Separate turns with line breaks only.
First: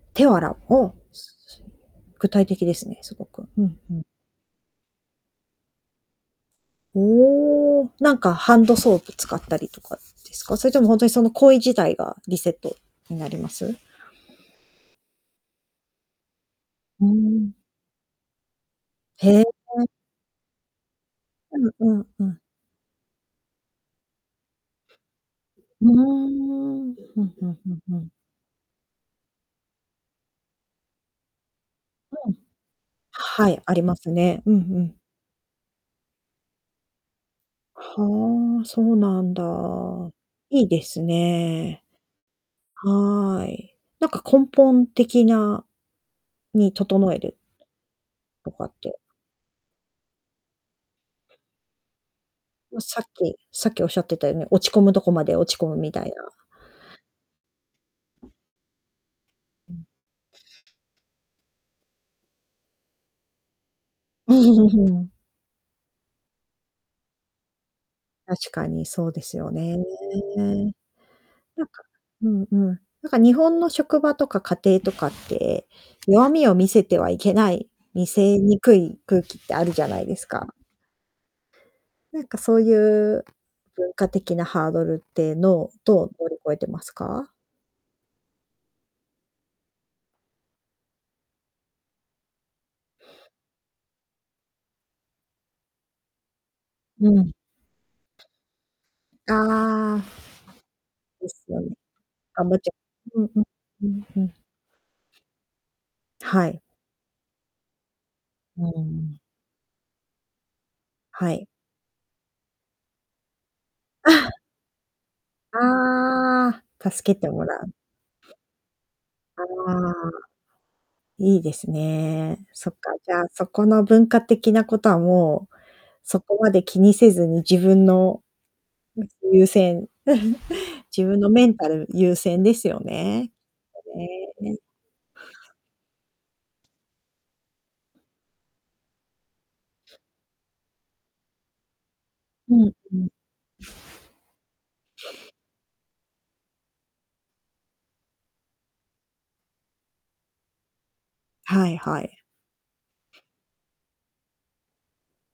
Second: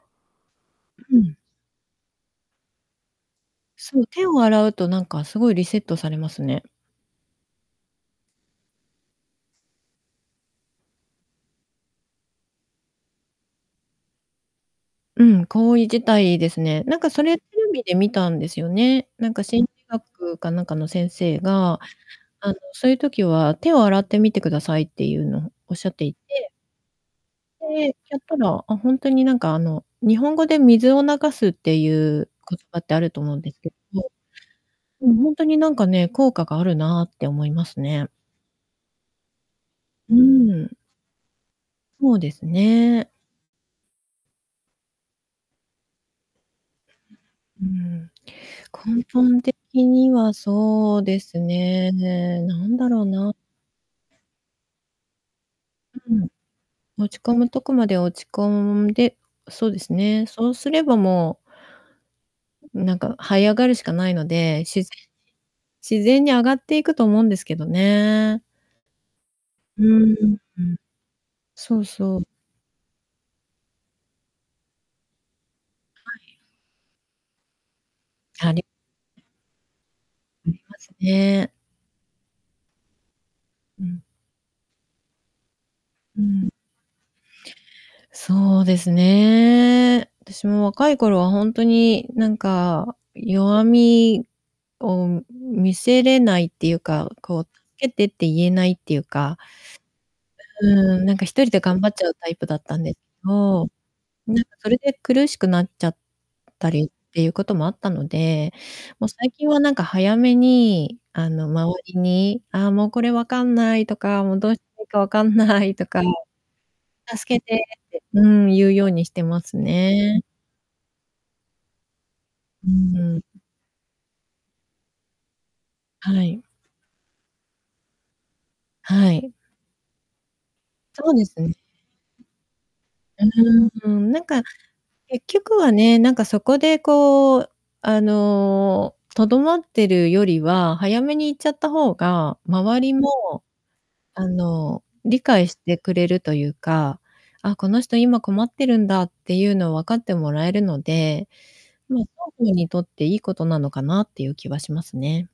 手を洗う、おお。
う
す
ん。
すいえ具体的ですね、凄く。うん、ふ
そ
ん。
う、手を洗うとなんか凄いリセットされますね。
おお。なんかハンドソープ使ったりとか、ですか？それとも、ほんとにその行為自体がリセットになります？
うん、行為自体ですね。なん
う
かそれテ
ん。
レビで見たんですよね。なん
へ
か心理
え。
学かなんかの先生
うん
が、
うんうん。
あの、そういう時は手を洗ってみてくださいっていうの、おっ
う
しゃ
ー
っていて
ん。うんうんうんう
で、
ん。
やったら、あ、ほんとになんか、あの、日本語で水を流すってい
う
う
ん。
言葉ってあると思うん
は
です
い、
け
あります
ど。
ね。うんうん。
うん、ほんとになんかね、効果があるなって思いますね。
はあ、そうなんだ。
う
いい
ん。
ですね。
ほうですね。
はい。なんか根本的なに整える
うん、
とかって。
根本的にはそうですね。なん
う
だ
さ
ろ
っ
うな。
きさっきおっしゃってたように、落ち込むとこまで落ち込むみたい
うん。
な
落ち込むとこまで落ち込んで、そう
う
で
ん。
すね。そうすればもううん、なんか這い上がるしかないので、自然に 自然に上がっていくと思うんですけどね。
確かにそうですよね。
うーん。
なん
そ
か
うそう。
うんうん。なんか日本の職場とか家庭とかって、
は
弱
い。
みを見せてはいけない、見せ
あ
に
り
くい空気ってあるじゃないですか。
ありますね。
なんかそういう、
う
文
ん。
化的なハードルってのを、どう
う
乗り
ん。
越えてますか？
そうですね。私も若い頃はほんとになんか弱みを見せれないっていう
う
か、
ん。
こう、助けてって言えないっていうか。
ああ。
え、うん、なんか
で
一
す
人で
よね。
頑張っちゃうタイプ
頑
だ
張っ
っ
ちぇ
たんで
うんうん、
ど、
うん、ふ
な
ん。
んかそれで苦しくなっちゃっ
はい。
たりっていうこともあったので、
あ、う
もう、
ん。
最近はなんか早めに、あ
は
の、
い。
周りに、ああ、もう、これ分かんないとか、もう、どうしたらいいか分かんないとか。
ああ、助けて
助け
もら
て
う。
ってうん、言うようにして
あ
ます
あ。
ね。
いいですね。
う
そ
ー
っか、
ん、
じ
う
ゃあ、
ん。
そこの文化的なことはもう、そ
は
こ
い。
まで気にせずに自分の
は
[unintelligible]
い。
優先 自
そう
分
で
の
す
メ
ね。
ンタル優先ですよ
う
ね。
ん。うー
[unintelligible]
ん、なんか、
ね。
結局はね、なんかそこでこう、あの、留まってるよりは、早めに言っちゃった方が、
うん、
周り
うん。
も、あの、理解してくれるというか、あ、この人今困ってるんだっていうのを分かってもらえるので、
はい
うん、
は
双
い。
方にとっていいことなのかなっていう気はしますね。